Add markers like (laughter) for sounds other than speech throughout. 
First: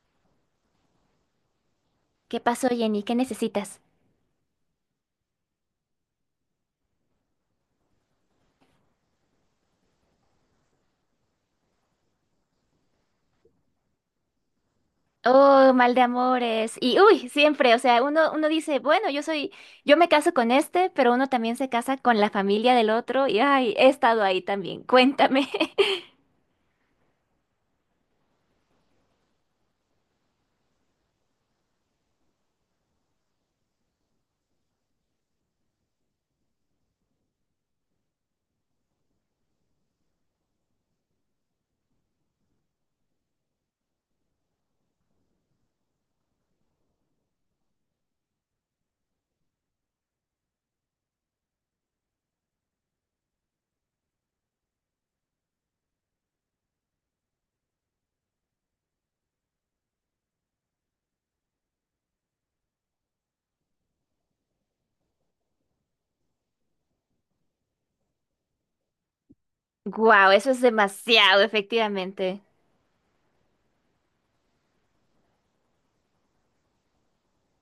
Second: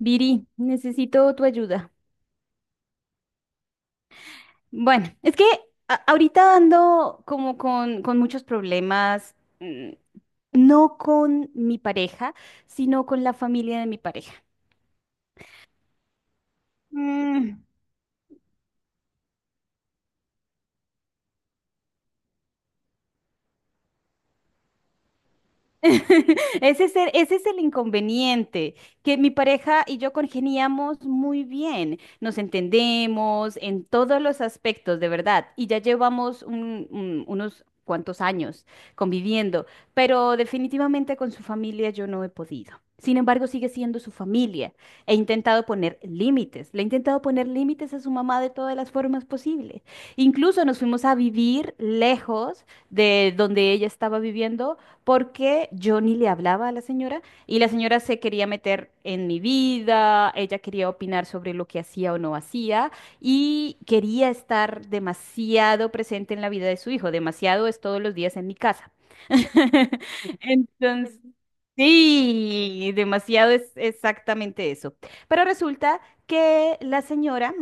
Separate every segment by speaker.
Speaker 1: Viri, necesito tu ayuda.
Speaker 2: ¿Qué pasó, Jenny? ¿Qué necesitas?
Speaker 1: Bueno, es que ahorita ando como con muchos problemas, mm, no con mi pareja, sino con la familia de mi pareja.
Speaker 2: Oh, mal de amores. Y uy, siempre, o sea, uno dice, bueno, yo soy, yo me caso con este, pero uno también se casa con la familia del otro. Y ay, he estado ahí también. Cuéntame. (laughs)
Speaker 1: Ese es el inconveniente, que mi pareja y yo congeniamos muy bien, nos entendemos en todos los aspectos, de verdad, y ya llevamos unos cuantos años conviviendo, pero definitivamente con su familia yo no he podido. Sin embargo, sigue siendo su familia. He intentado poner límites, le he intentado poner límites a su mamá de todas las formas posibles. Incluso nos fuimos a vivir lejos de donde ella estaba viviendo porque yo ni le hablaba a la señora, y la señora se quería meter en mi vida, ella quería opinar sobre lo que hacía o no hacía y quería estar demasiado presente en la vida de su hijo, demasiado es todos los días en mi casa.
Speaker 2: Wow,
Speaker 1: (laughs)
Speaker 2: eso es
Speaker 1: Entonces,
Speaker 2: demasiado, efectivamente.
Speaker 1: sí, demasiado es exactamente eso. Pero resulta que la señora,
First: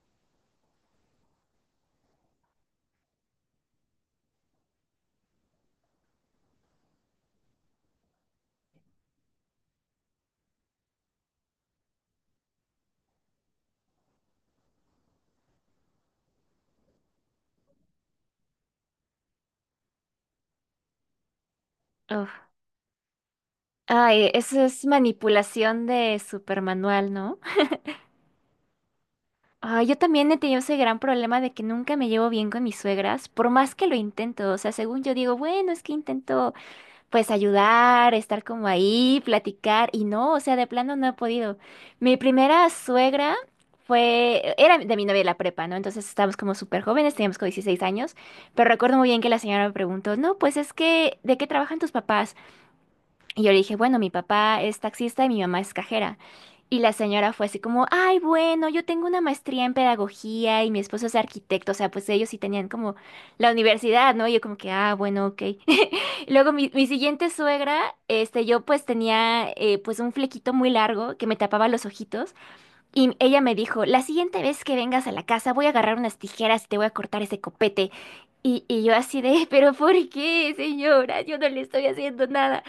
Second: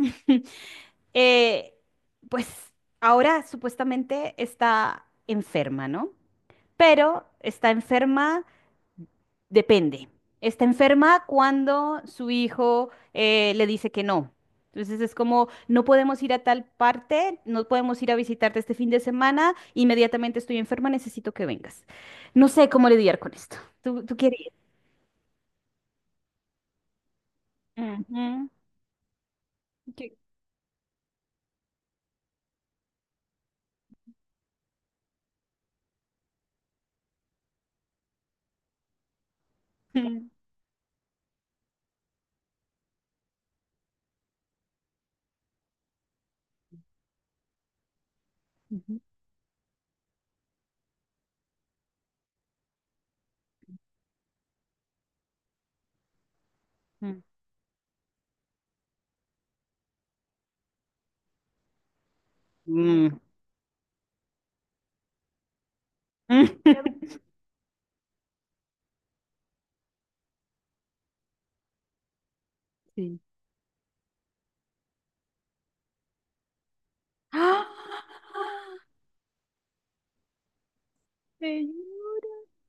Speaker 1: (laughs) eh, pues ahora supuestamente está enferma, ¿no? Pero está enferma, depende. Está enferma cuando su hijo le dice que no. Entonces es como, no podemos ir a tal parte, no podemos ir a visitarte este fin de semana, inmediatamente estoy enferma, necesito que vengas. No
Speaker 2: Uf.
Speaker 1: sé cómo lidiar con esto. ¿Tú
Speaker 2: Ay,
Speaker 1: quieres?
Speaker 2: eso es manipulación de supermanual, ¿no?
Speaker 1: Ujú.
Speaker 2: Ay, yo
Speaker 1: ¿Qué-
Speaker 2: también he tenido ese gran problema de que nunca me llevo bien con mis suegras, por más que lo intento. O sea, según yo digo, bueno, es que intento, pues ayudar, estar como ahí, platicar y
Speaker 1: Mm,
Speaker 2: no, o sea, de plano no he podido. Mi primera suegra era de mi novia de la prepa, ¿no? Entonces estábamos como súper jóvenes, teníamos como 16 años, pero recuerdo
Speaker 1: ujú,
Speaker 2: muy bien que la señora me preguntó, no, pues es que, ¿de qué trabajan tus papás? Y yo le dije, bueno, mi papá es taxista y mi mamá es cajera. Y la señora fue así como, ay, bueno, yo tengo una maestría en pedagogía y mi esposo es arquitecto, o sea, pues ellos sí tenían como
Speaker 1: mm, mm,
Speaker 2: la universidad, ¿no? Y yo como que, ah, bueno, ok. (laughs) Luego mi
Speaker 1: (laughs)
Speaker 2: siguiente suegra, yo pues tenía pues un flequito muy largo que me tapaba los ojitos y
Speaker 1: Sí.
Speaker 2: ella me dijo, la siguiente vez que vengas a la casa voy a agarrar unas tijeras y te voy a cortar
Speaker 1: (gasps)
Speaker 2: ese
Speaker 1: ¡Ah!
Speaker 2: copete. Y yo así de, (laughs) pero ¿por qué, señora? Yo no
Speaker 1: Te
Speaker 2: le estoy haciendo
Speaker 1: lloro.
Speaker 2: nada.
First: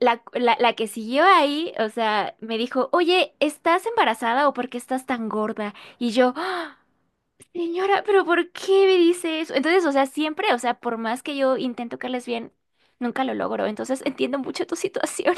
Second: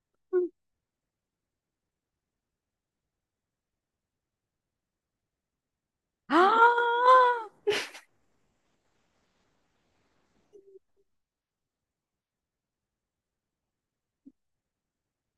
Speaker 2: La que siguió ahí, o sea, me dijo, oye, ¿estás embarazada o por qué estás tan gorda? Y yo, "Ah,
Speaker 1: ¡Ah!
Speaker 2: señora, pero ¿por qué me dice eso?" Entonces, o sea, siempre, o sea, por más que yo intento caerles bien, nunca lo logro. Entonces, entiendo mucho tu (laughs) situación.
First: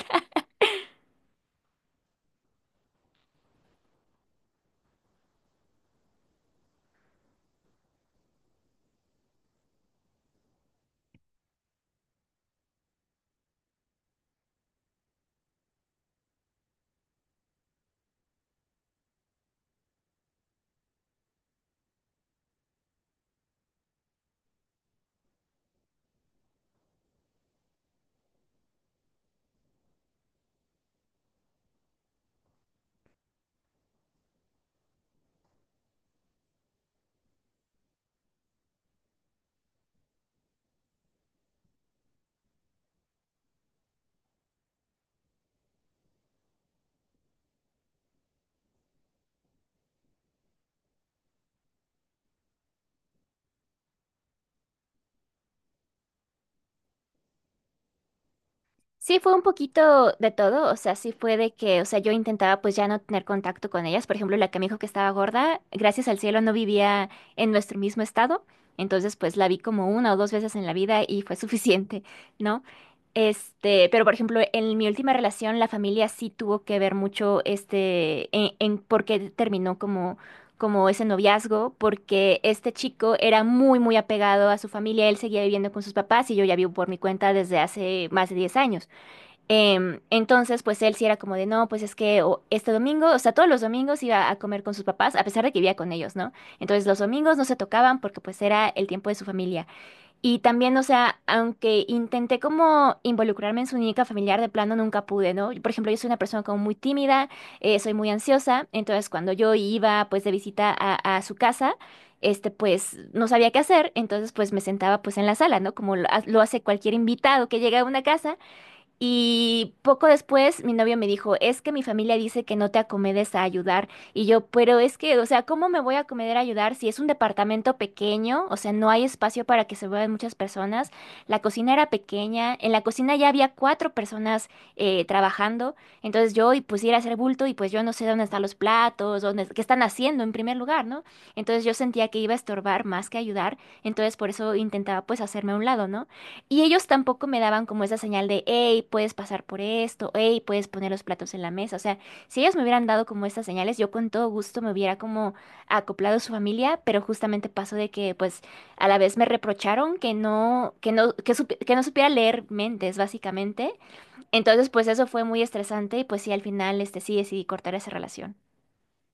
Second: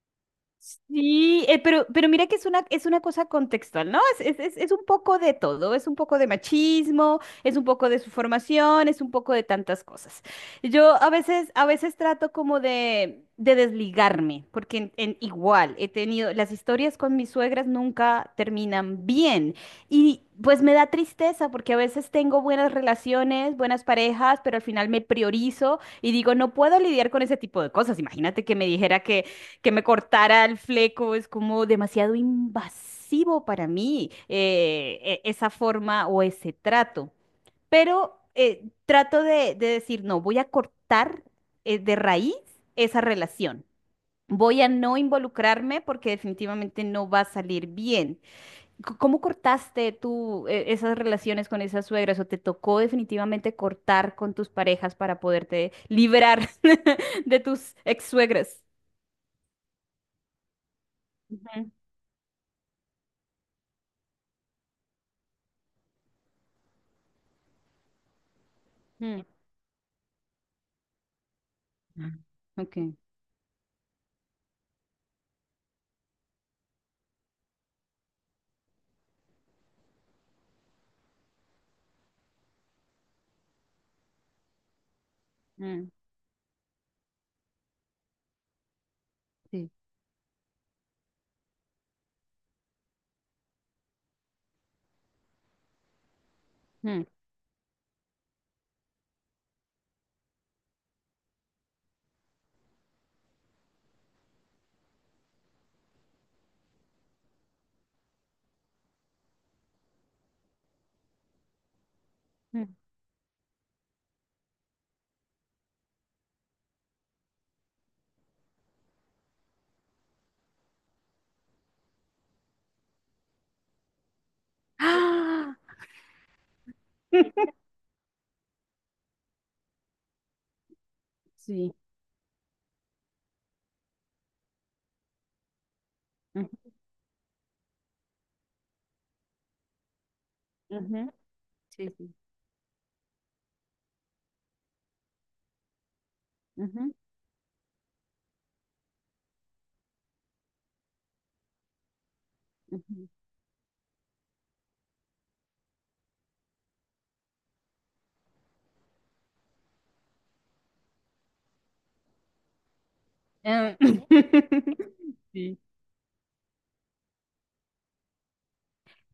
Speaker 1: Sí, pero mira que es una cosa contextual, ¿no? Es un poco de todo, es un poco de machismo, es un poco de su formación, es un poco de tantas cosas. Yo a veces trato como de desligarme, porque en igual he tenido, las historias con mis suegras nunca terminan bien. Y pues me da tristeza porque a veces tengo buenas relaciones, buenas parejas, pero al final me priorizo y digo, no puedo lidiar con ese tipo de cosas. Imagínate que me dijera que me cortara el fleco es como demasiado invasivo para mí, esa forma o ese trato. Pero trato de decir, no, voy a cortar de raíz esa relación. Voy a no involucrarme porque definitivamente no va a salir bien. ¿Cómo cortaste tú esas relaciones con esas suegras o te tocó definitivamente cortar con tus parejas para poderte librar (laughs) de tus ex suegras?
Speaker 2: Sí, fue un poquito de todo, o sea, sí fue de que, o sea, yo intentaba pues ya no tener contacto con ellas, por ejemplo, la que me dijo que estaba gorda, gracias al cielo no vivía en nuestro mismo estado, entonces
Speaker 1: Ujú.
Speaker 2: pues la vi como una o dos veces en la vida y fue (laughs) suficiente,
Speaker 1: Ah,
Speaker 2: ¿no?
Speaker 1: ok.
Speaker 2: Pero por ejemplo, en mi última relación la familia sí tuvo que ver mucho en por qué terminó como ese noviazgo, porque este chico era muy muy apegado a su familia, él seguía viviendo con
Speaker 1: Mm,
Speaker 2: sus papás y yo ya vivo por mi cuenta desde hace más de 10 años.
Speaker 1: sí.
Speaker 2: Entonces, pues él sí era como de, no, pues es que este domingo, o sea, todos los domingos iba a comer con sus papás, a pesar de que vivía con ellos, ¿no? Entonces los
Speaker 1: Mm,
Speaker 2: domingos no se tocaban porque pues era el tiempo de su familia. Y también, o sea, aunque intenté como involucrarme en su única familiar, de plano nunca pude, ¿no? Por ejemplo, yo soy una persona como muy tímida, soy muy ansiosa, entonces cuando yo iba pues de visita a su casa,
Speaker 1: mm.
Speaker 2: pues no sabía qué hacer, entonces pues me sentaba pues en la sala, ¿no? Como lo hace cualquier invitado que llega a una casa. Y poco después mi novio me dijo, es que mi familia dice que no te acomedes a ayudar. Y yo, pero es que, o sea,
Speaker 1: ¡Ah!
Speaker 2: ¿cómo me voy a acomodar a ayudar si es un departamento pequeño? O sea, no hay espacio para que se vean muchas personas. La cocina
Speaker 1: Sí.
Speaker 2: era pequeña, en la cocina ya había cuatro personas trabajando. Entonces yo y
Speaker 1: Ujú,
Speaker 2: pusiera a hacer bulto y pues yo no sé dónde están los platos, dónde, qué están haciendo en primer lugar, ¿no?
Speaker 1: ujú,
Speaker 2: Entonces yo
Speaker 1: sí,
Speaker 2: sentía
Speaker 1: sí.
Speaker 2: que iba a estorbar más que ayudar. Entonces por eso intentaba pues hacerme a un lado, ¿no? Y ellos
Speaker 1: Ujú,
Speaker 2: tampoco me daban como esa señal de, hey, puedes pasar por esto, hey, puedes poner los platos en la mesa. O sea, si ellos me hubieran dado
Speaker 1: ujú.
Speaker 2: como estas señales, yo con todo gusto me hubiera como acoplado a su familia, pero justamente pasó de que, pues, a la vez me reprocharon que no supiera leer mentes, básicamente.
Speaker 1: Ah,
Speaker 2: Entonces, pues eso fue
Speaker 1: (laughs)
Speaker 2: muy
Speaker 1: Sí.
Speaker 2: estresante y pues sí, al final, sí decidí cortar esa relación.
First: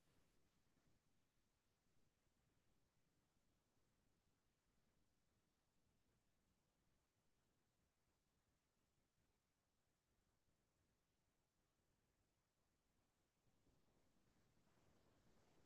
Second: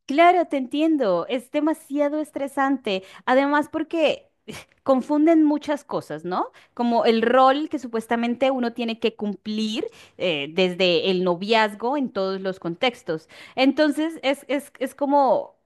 Speaker 1: Claro, te entiendo, es demasiado estresante. Además, porque (laughs) (sighs) confunden muchas cosas, ¿no? Como el rol que supuestamente uno tiene que cumplir desde el noviazgo en todos los contextos. Entonces, es como,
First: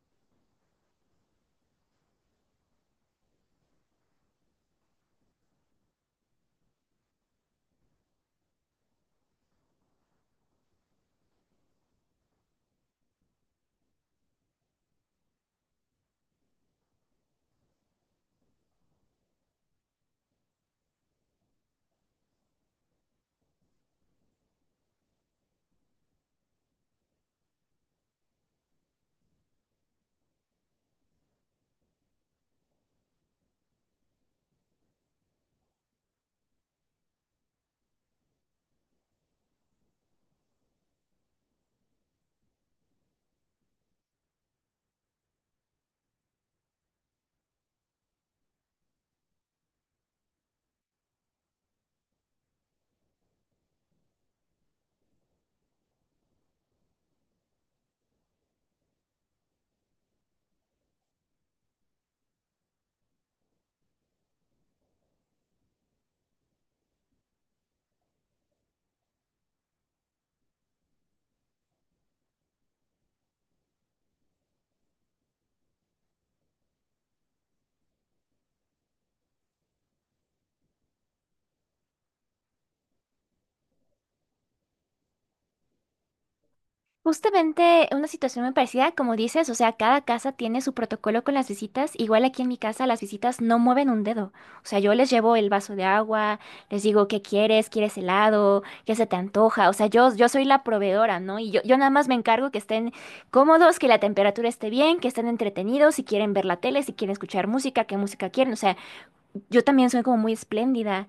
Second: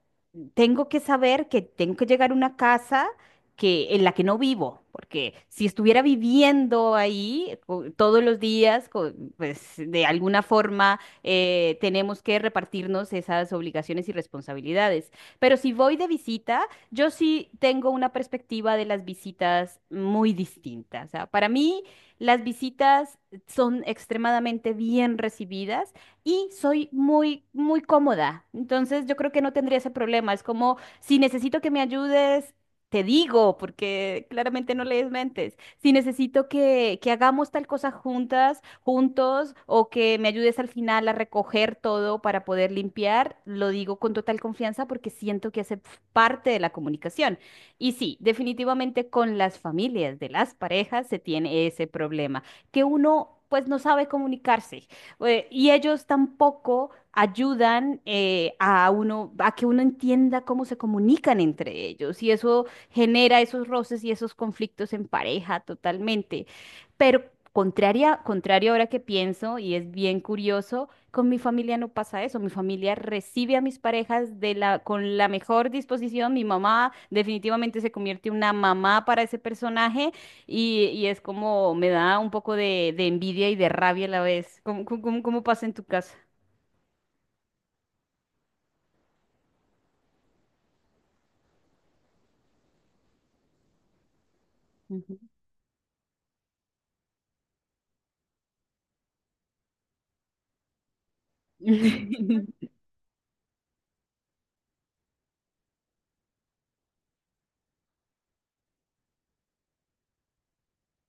Speaker 1: tengo que saber que tengo que llegar a una casa que, en la que no vivo, porque si estuviera viviendo ahí todos los días, pues de alguna forma tenemos que repartirnos esas obligaciones y responsabilidades. Pero si voy de visita, yo sí tengo una perspectiva de las visitas muy distinta. O sea, para mí las visitas son extremadamente bien recibidas y soy muy cómoda. Entonces yo creo que no tendría ese problema. Es como, si necesito que me ayudes, te digo, porque claramente no lees mentes. Si necesito que hagamos tal cosa juntas, juntos o que me ayudes al final a recoger todo para poder limpiar, lo digo con total confianza porque siento que hace parte de la comunicación. Y sí, definitivamente con las familias de las parejas se tiene ese problema, que uno pues no sabe comunicarse y ellos tampoco ayudan a uno, a que uno entienda cómo se comunican entre ellos y eso genera esos roces y esos conflictos en pareja totalmente. Pero contrario ahora que pienso, y es bien curioso, con mi familia no pasa eso. Mi familia recibe a mis parejas de la, con la mejor disposición. Mi mamá definitivamente se convierte en una mamá para ese personaje y es como me da un poco de envidia y de rabia a la vez. ¿Cómo pasa en tu casa?
Speaker 2: Justamente una situación muy parecida, como dices, o sea, cada casa tiene su protocolo con las visitas. Igual aquí en mi casa las visitas no mueven un dedo. O sea, yo les
Speaker 1: Ujú.
Speaker 2: llevo el vaso de agua, les digo qué quieres, quieres helado, qué se te antoja. O sea, yo soy la proveedora, ¿no? Y yo nada más me encargo que
Speaker 1: (laughs)
Speaker 2: estén cómodos, que la temperatura esté bien, que estén entretenidos, si quieren ver la tele, si quieren escuchar música, qué música quieren. O sea, yo también soy como muy espléndida.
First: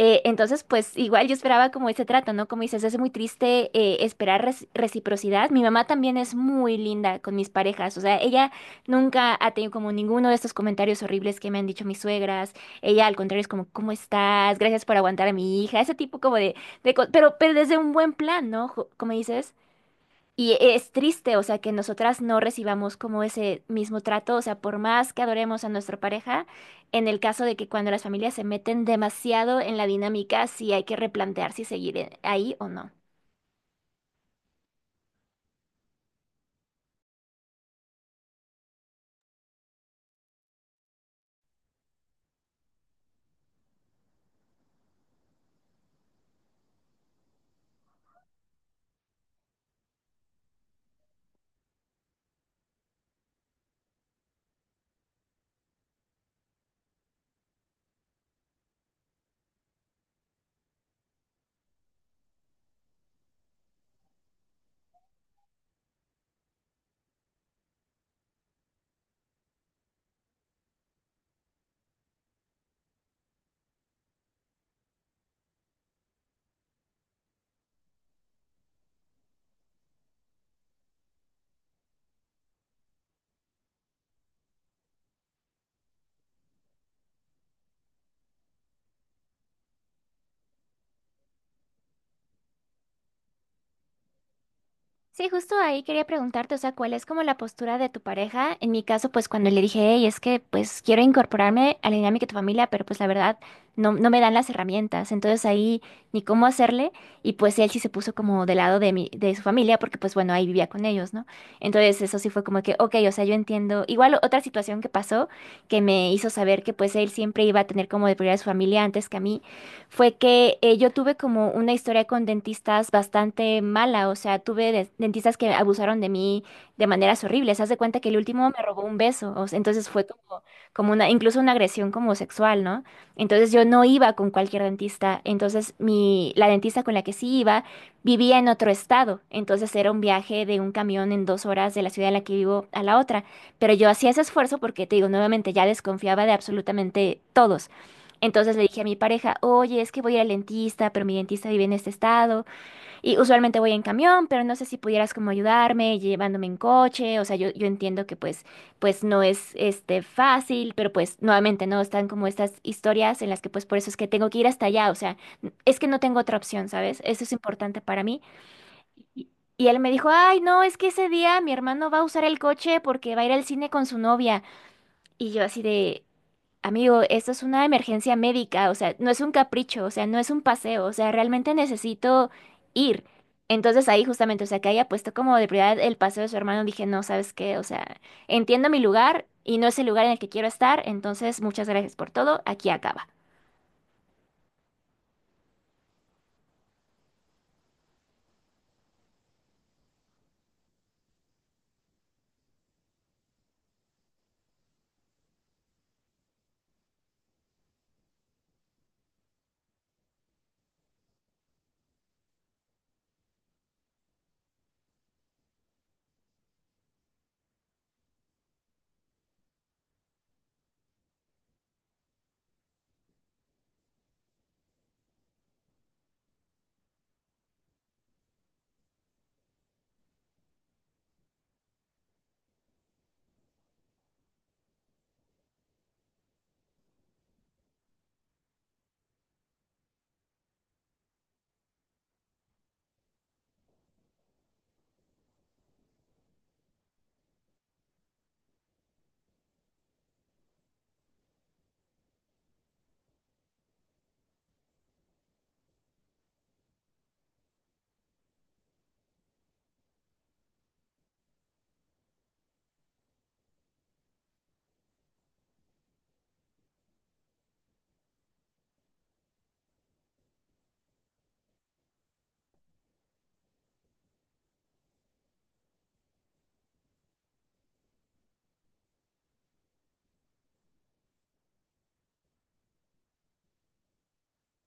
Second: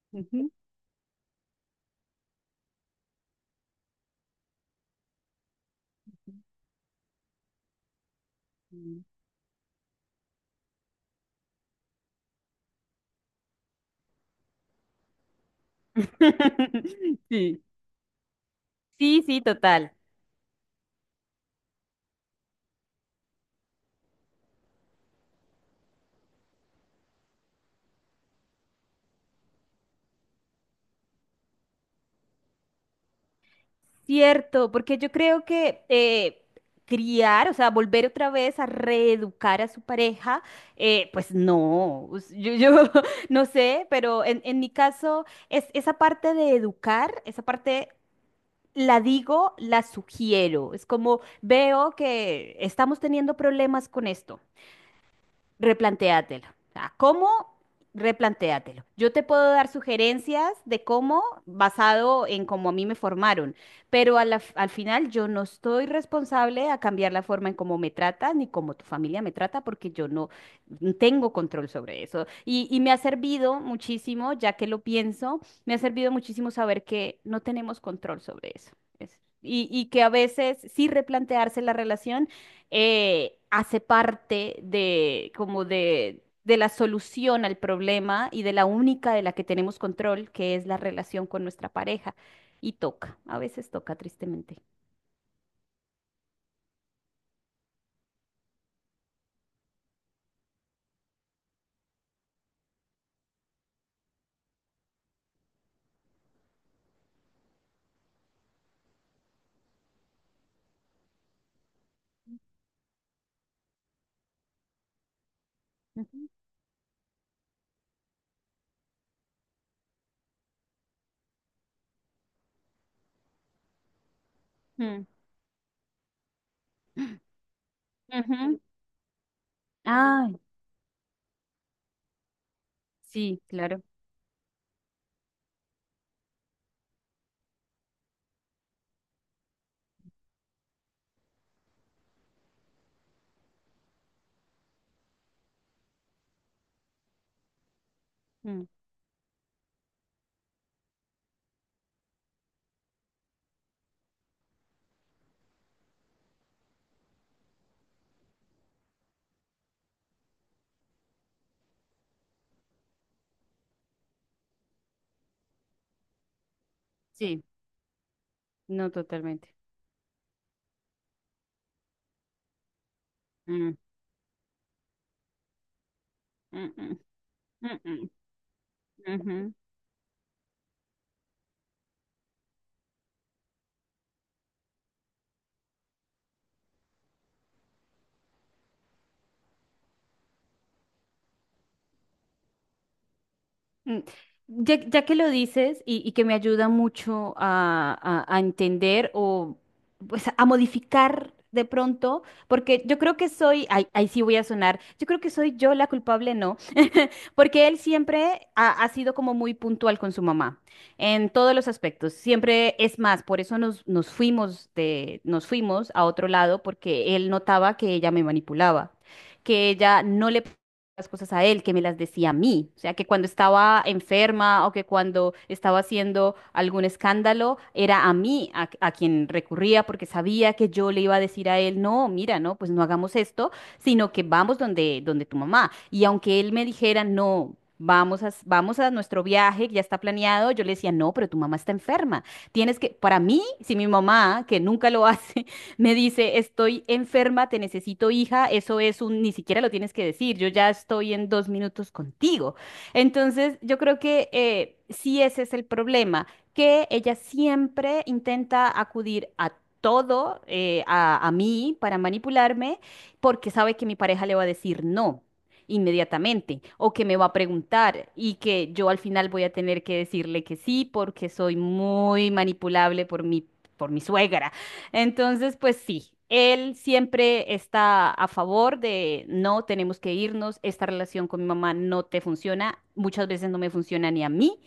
Speaker 1: Ujú.
Speaker 2: Entonces, pues igual yo esperaba como ese trato, ¿no? Como dices, es muy triste esperar reciprocidad. Mi mamá también es muy linda con mis parejas, o sea, ella nunca ha tenido como ninguno de estos comentarios horribles que me han dicho mis suegras. Ella al contrario es como, ¿cómo estás? Gracias por aguantar a mi hija, ese tipo como de,
Speaker 1: (laughs)
Speaker 2: pero
Speaker 1: Sí,
Speaker 2: desde un buen plan, ¿no? Como
Speaker 1: sí, sí,
Speaker 2: dices.
Speaker 1: total.
Speaker 2: Y es triste, o sea, que nosotras no recibamos como ese mismo trato, o sea, por más que adoremos a nuestra pareja, en el caso de que cuando las familias se meten demasiado en la dinámica, sí hay que replantear si seguir ahí o no.
Speaker 1: Cierto, porque yo creo que criar, o sea, volver otra vez a reeducar a su pareja, pues no, yo (laughs) no sé, pero en mi caso es esa parte de educar, esa parte la digo, la sugiero, es como veo que estamos teniendo problemas con esto, replantéatelo. O sea, ¿cómo? Replantéatelo. Yo te puedo dar sugerencias de cómo, basado en cómo a mí me formaron, pero al final yo no estoy responsable a cambiar la forma en cómo me tratan ni cómo tu familia me trata porque yo no tengo control sobre eso. Y me ha servido muchísimo, ya que lo pienso, me ha servido muchísimo saber que no tenemos control sobre eso. Y que a veces sí replantearse la relación hace parte de como de la solución al problema y de la única de la que tenemos control, que es la relación con nuestra pareja. Y toca, a veces toca tristemente.
Speaker 2: Sí, justo ahí quería preguntarte, o sea, ¿cuál es como la postura de tu pareja? En mi caso, pues cuando le dije, hey, es que pues quiero incorporarme a la dinámica de tu familia, pero pues la verdad no me dan las herramientas, entonces ahí ni cómo hacerle, y pues él sí se puso como del lado de de su familia, porque pues bueno, ahí vivía con ellos, ¿no? Entonces eso sí fue como que, ok, o sea, yo entiendo, igual otra situación que pasó que me hizo
Speaker 1: Ujú.
Speaker 2: saber que pues él siempre iba a tener como de prioridad a su familia antes que a mí, fue que yo tuve como una historia con dentistas bastante mala, o sea, tuve
Speaker 1: Mm.
Speaker 2: dentistas que abusaron de mí de maneras horribles. Haz de cuenta que el último
Speaker 1: Ujú.
Speaker 2: me robó un beso, o sea, entonces fue
Speaker 1: Ay,
Speaker 2: como una, incluso una agresión como sexual, ¿no?
Speaker 1: sí,
Speaker 2: Entonces yo
Speaker 1: claro.
Speaker 2: no iba con cualquier dentista, entonces la dentista con la que sí iba vivía en otro estado, entonces era un viaje de un camión en 2 horas de la ciudad en la que vivo a la otra, pero yo hacía ese esfuerzo porque te digo, nuevamente ya desconfiaba de absolutamente todos. Entonces le
Speaker 1: Mm.
Speaker 2: dije a mi pareja, oye, es que voy a ir al dentista, pero mi dentista vive en este estado y usualmente voy en camión, pero no sé si pudieras como ayudarme llevándome en coche, o sea, yo entiendo que pues, pues no es fácil, pero pues nuevamente no están como estas historias en las que pues por eso es que tengo que ir hasta allá, o sea, es que no tengo otra opción, ¿sabes? Eso es
Speaker 1: Sí,
Speaker 2: importante para mí.
Speaker 1: no
Speaker 2: Y
Speaker 1: totalmente.
Speaker 2: y él me dijo, ay, no, es que ese día mi hermano va a usar el coche porque va a ir al cine
Speaker 1: Mm,
Speaker 2: con su novia. Y yo así de,
Speaker 1: mm, mm,
Speaker 2: amigo, esto es una
Speaker 1: mm, mm,
Speaker 2: emergencia médica, o sea, no es un
Speaker 1: ujú.
Speaker 2: capricho, o sea, no es un paseo, o sea, realmente necesito ir. Entonces ahí justamente, o sea, que haya puesto como de prioridad el paseo de su hermano, dije, no, ¿sabes qué? O sea, entiendo mi lugar y no es el lugar en el que quiero estar, entonces muchas gracias por todo, aquí acaba.
Speaker 1: Mm, ya, ya que lo dices y que me ayuda mucho a, a entender o pues a modificar de pronto, porque yo creo que soy, ay, ahí sí voy a sonar, yo creo que soy yo la culpable, ¿no? Porque él siempre ha sido como muy puntual con su mamá en todos los aspectos. Siempre es más, por eso nos fuimos nos fuimos a otro lado porque él notaba que ella me manipulaba, que ella no las cosas a él, que me las decía a mí. O sea, que cuando estaba enferma o que cuando estaba haciendo algún escándalo, era a mí a quien recurría porque sabía que yo le iba a decir a él, no, mira, no, pues no hagamos esto sino que vamos donde, donde tu mamá. Y aunque él me dijera, no. Vamos a, vamos a nuestro viaje, que ya está planeado. Yo le decía, no, pero tu mamá está enferma. Tienes que, para mí, si mi mamá, que nunca lo hace, (laughs) me dice, estoy enferma, te necesito hija, eso es un, ni siquiera lo tienes que decir, yo ya estoy en 2 minutos contigo. Entonces, yo creo que sí ese es el problema, que ella siempre intenta acudir a todo, a mí para manipularme porque sabe que mi pareja le va a decir no inmediatamente o que me va a preguntar y que yo al final voy a tener que decirle que sí porque soy muy manipulable por mi suegra. Entonces, pues sí. Él siempre está a favor de no tenemos que irnos, esta relación con mi mamá no te funciona, muchas veces no me funciona ni a mí,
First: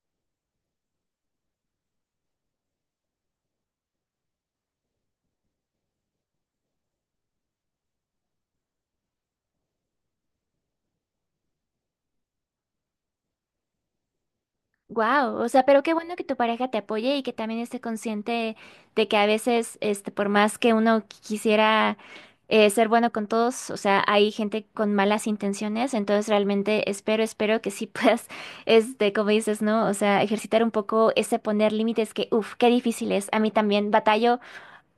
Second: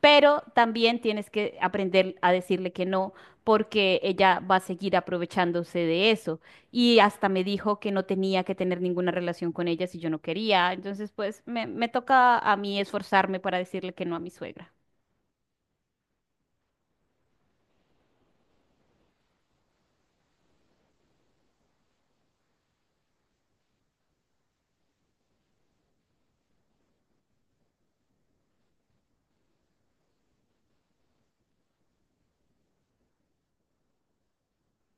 Speaker 1: pero también tienes que aprender a decirle que no, porque ella va a seguir aprovechándose de eso. Y hasta me dijo que no tenía que tener ninguna relación con ella si yo no quería. Entonces, pues me toca a mí esforzarme para decirle que no a mi suegra.
Speaker 2: Wow, o sea, pero qué bueno que tu pareja te apoye y que también esté consciente de que a veces, por más que uno quisiera ser bueno con todos, o sea, hay gente con malas intenciones, entonces realmente espero, espero que sí puedas, (laughs) como dices, ¿no? O sea, ejercitar un poco ese poner límites que, uff, qué difícil es. A mí también batallo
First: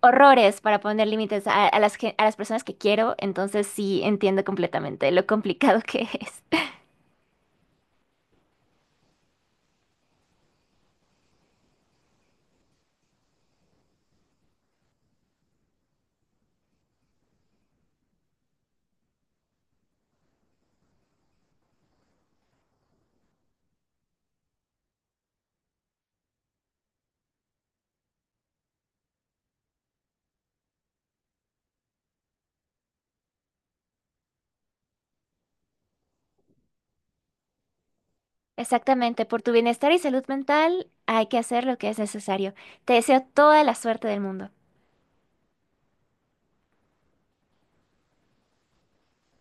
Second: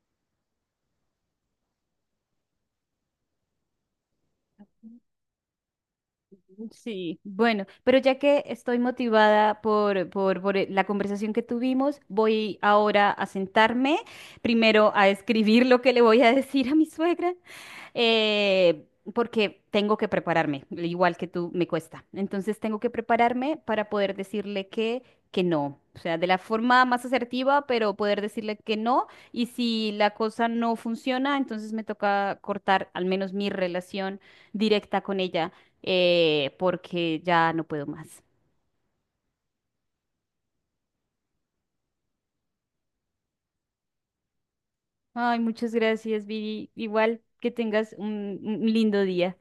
Speaker 2: horrores para poner límites a, a las personas que quiero, entonces sí entiendo completamente lo complicado (laughs) que es.
Speaker 1: Sí, bueno, pero ya que estoy motivada por la conversación que tuvimos, voy ahora a sentarme, primero a escribir lo que le voy a (laughs) decir a mi suegra, eh, porque tengo que prepararme, igual que tú me cuesta. Entonces tengo que prepararme para poder decirle que no, o sea, de la forma más asertiva, pero poder decirle que no, y si la cosa no funciona, entonces me toca cortar al menos mi relación directa con ella porque ya no puedo más.
Speaker 2: Exactamente, por tu bienestar y salud mental hay que hacer lo que es necesario. Te deseo toda la suerte del mundo.
Speaker 1: Ay, muchas gracias, Viri. Igual que tengas un lindo día.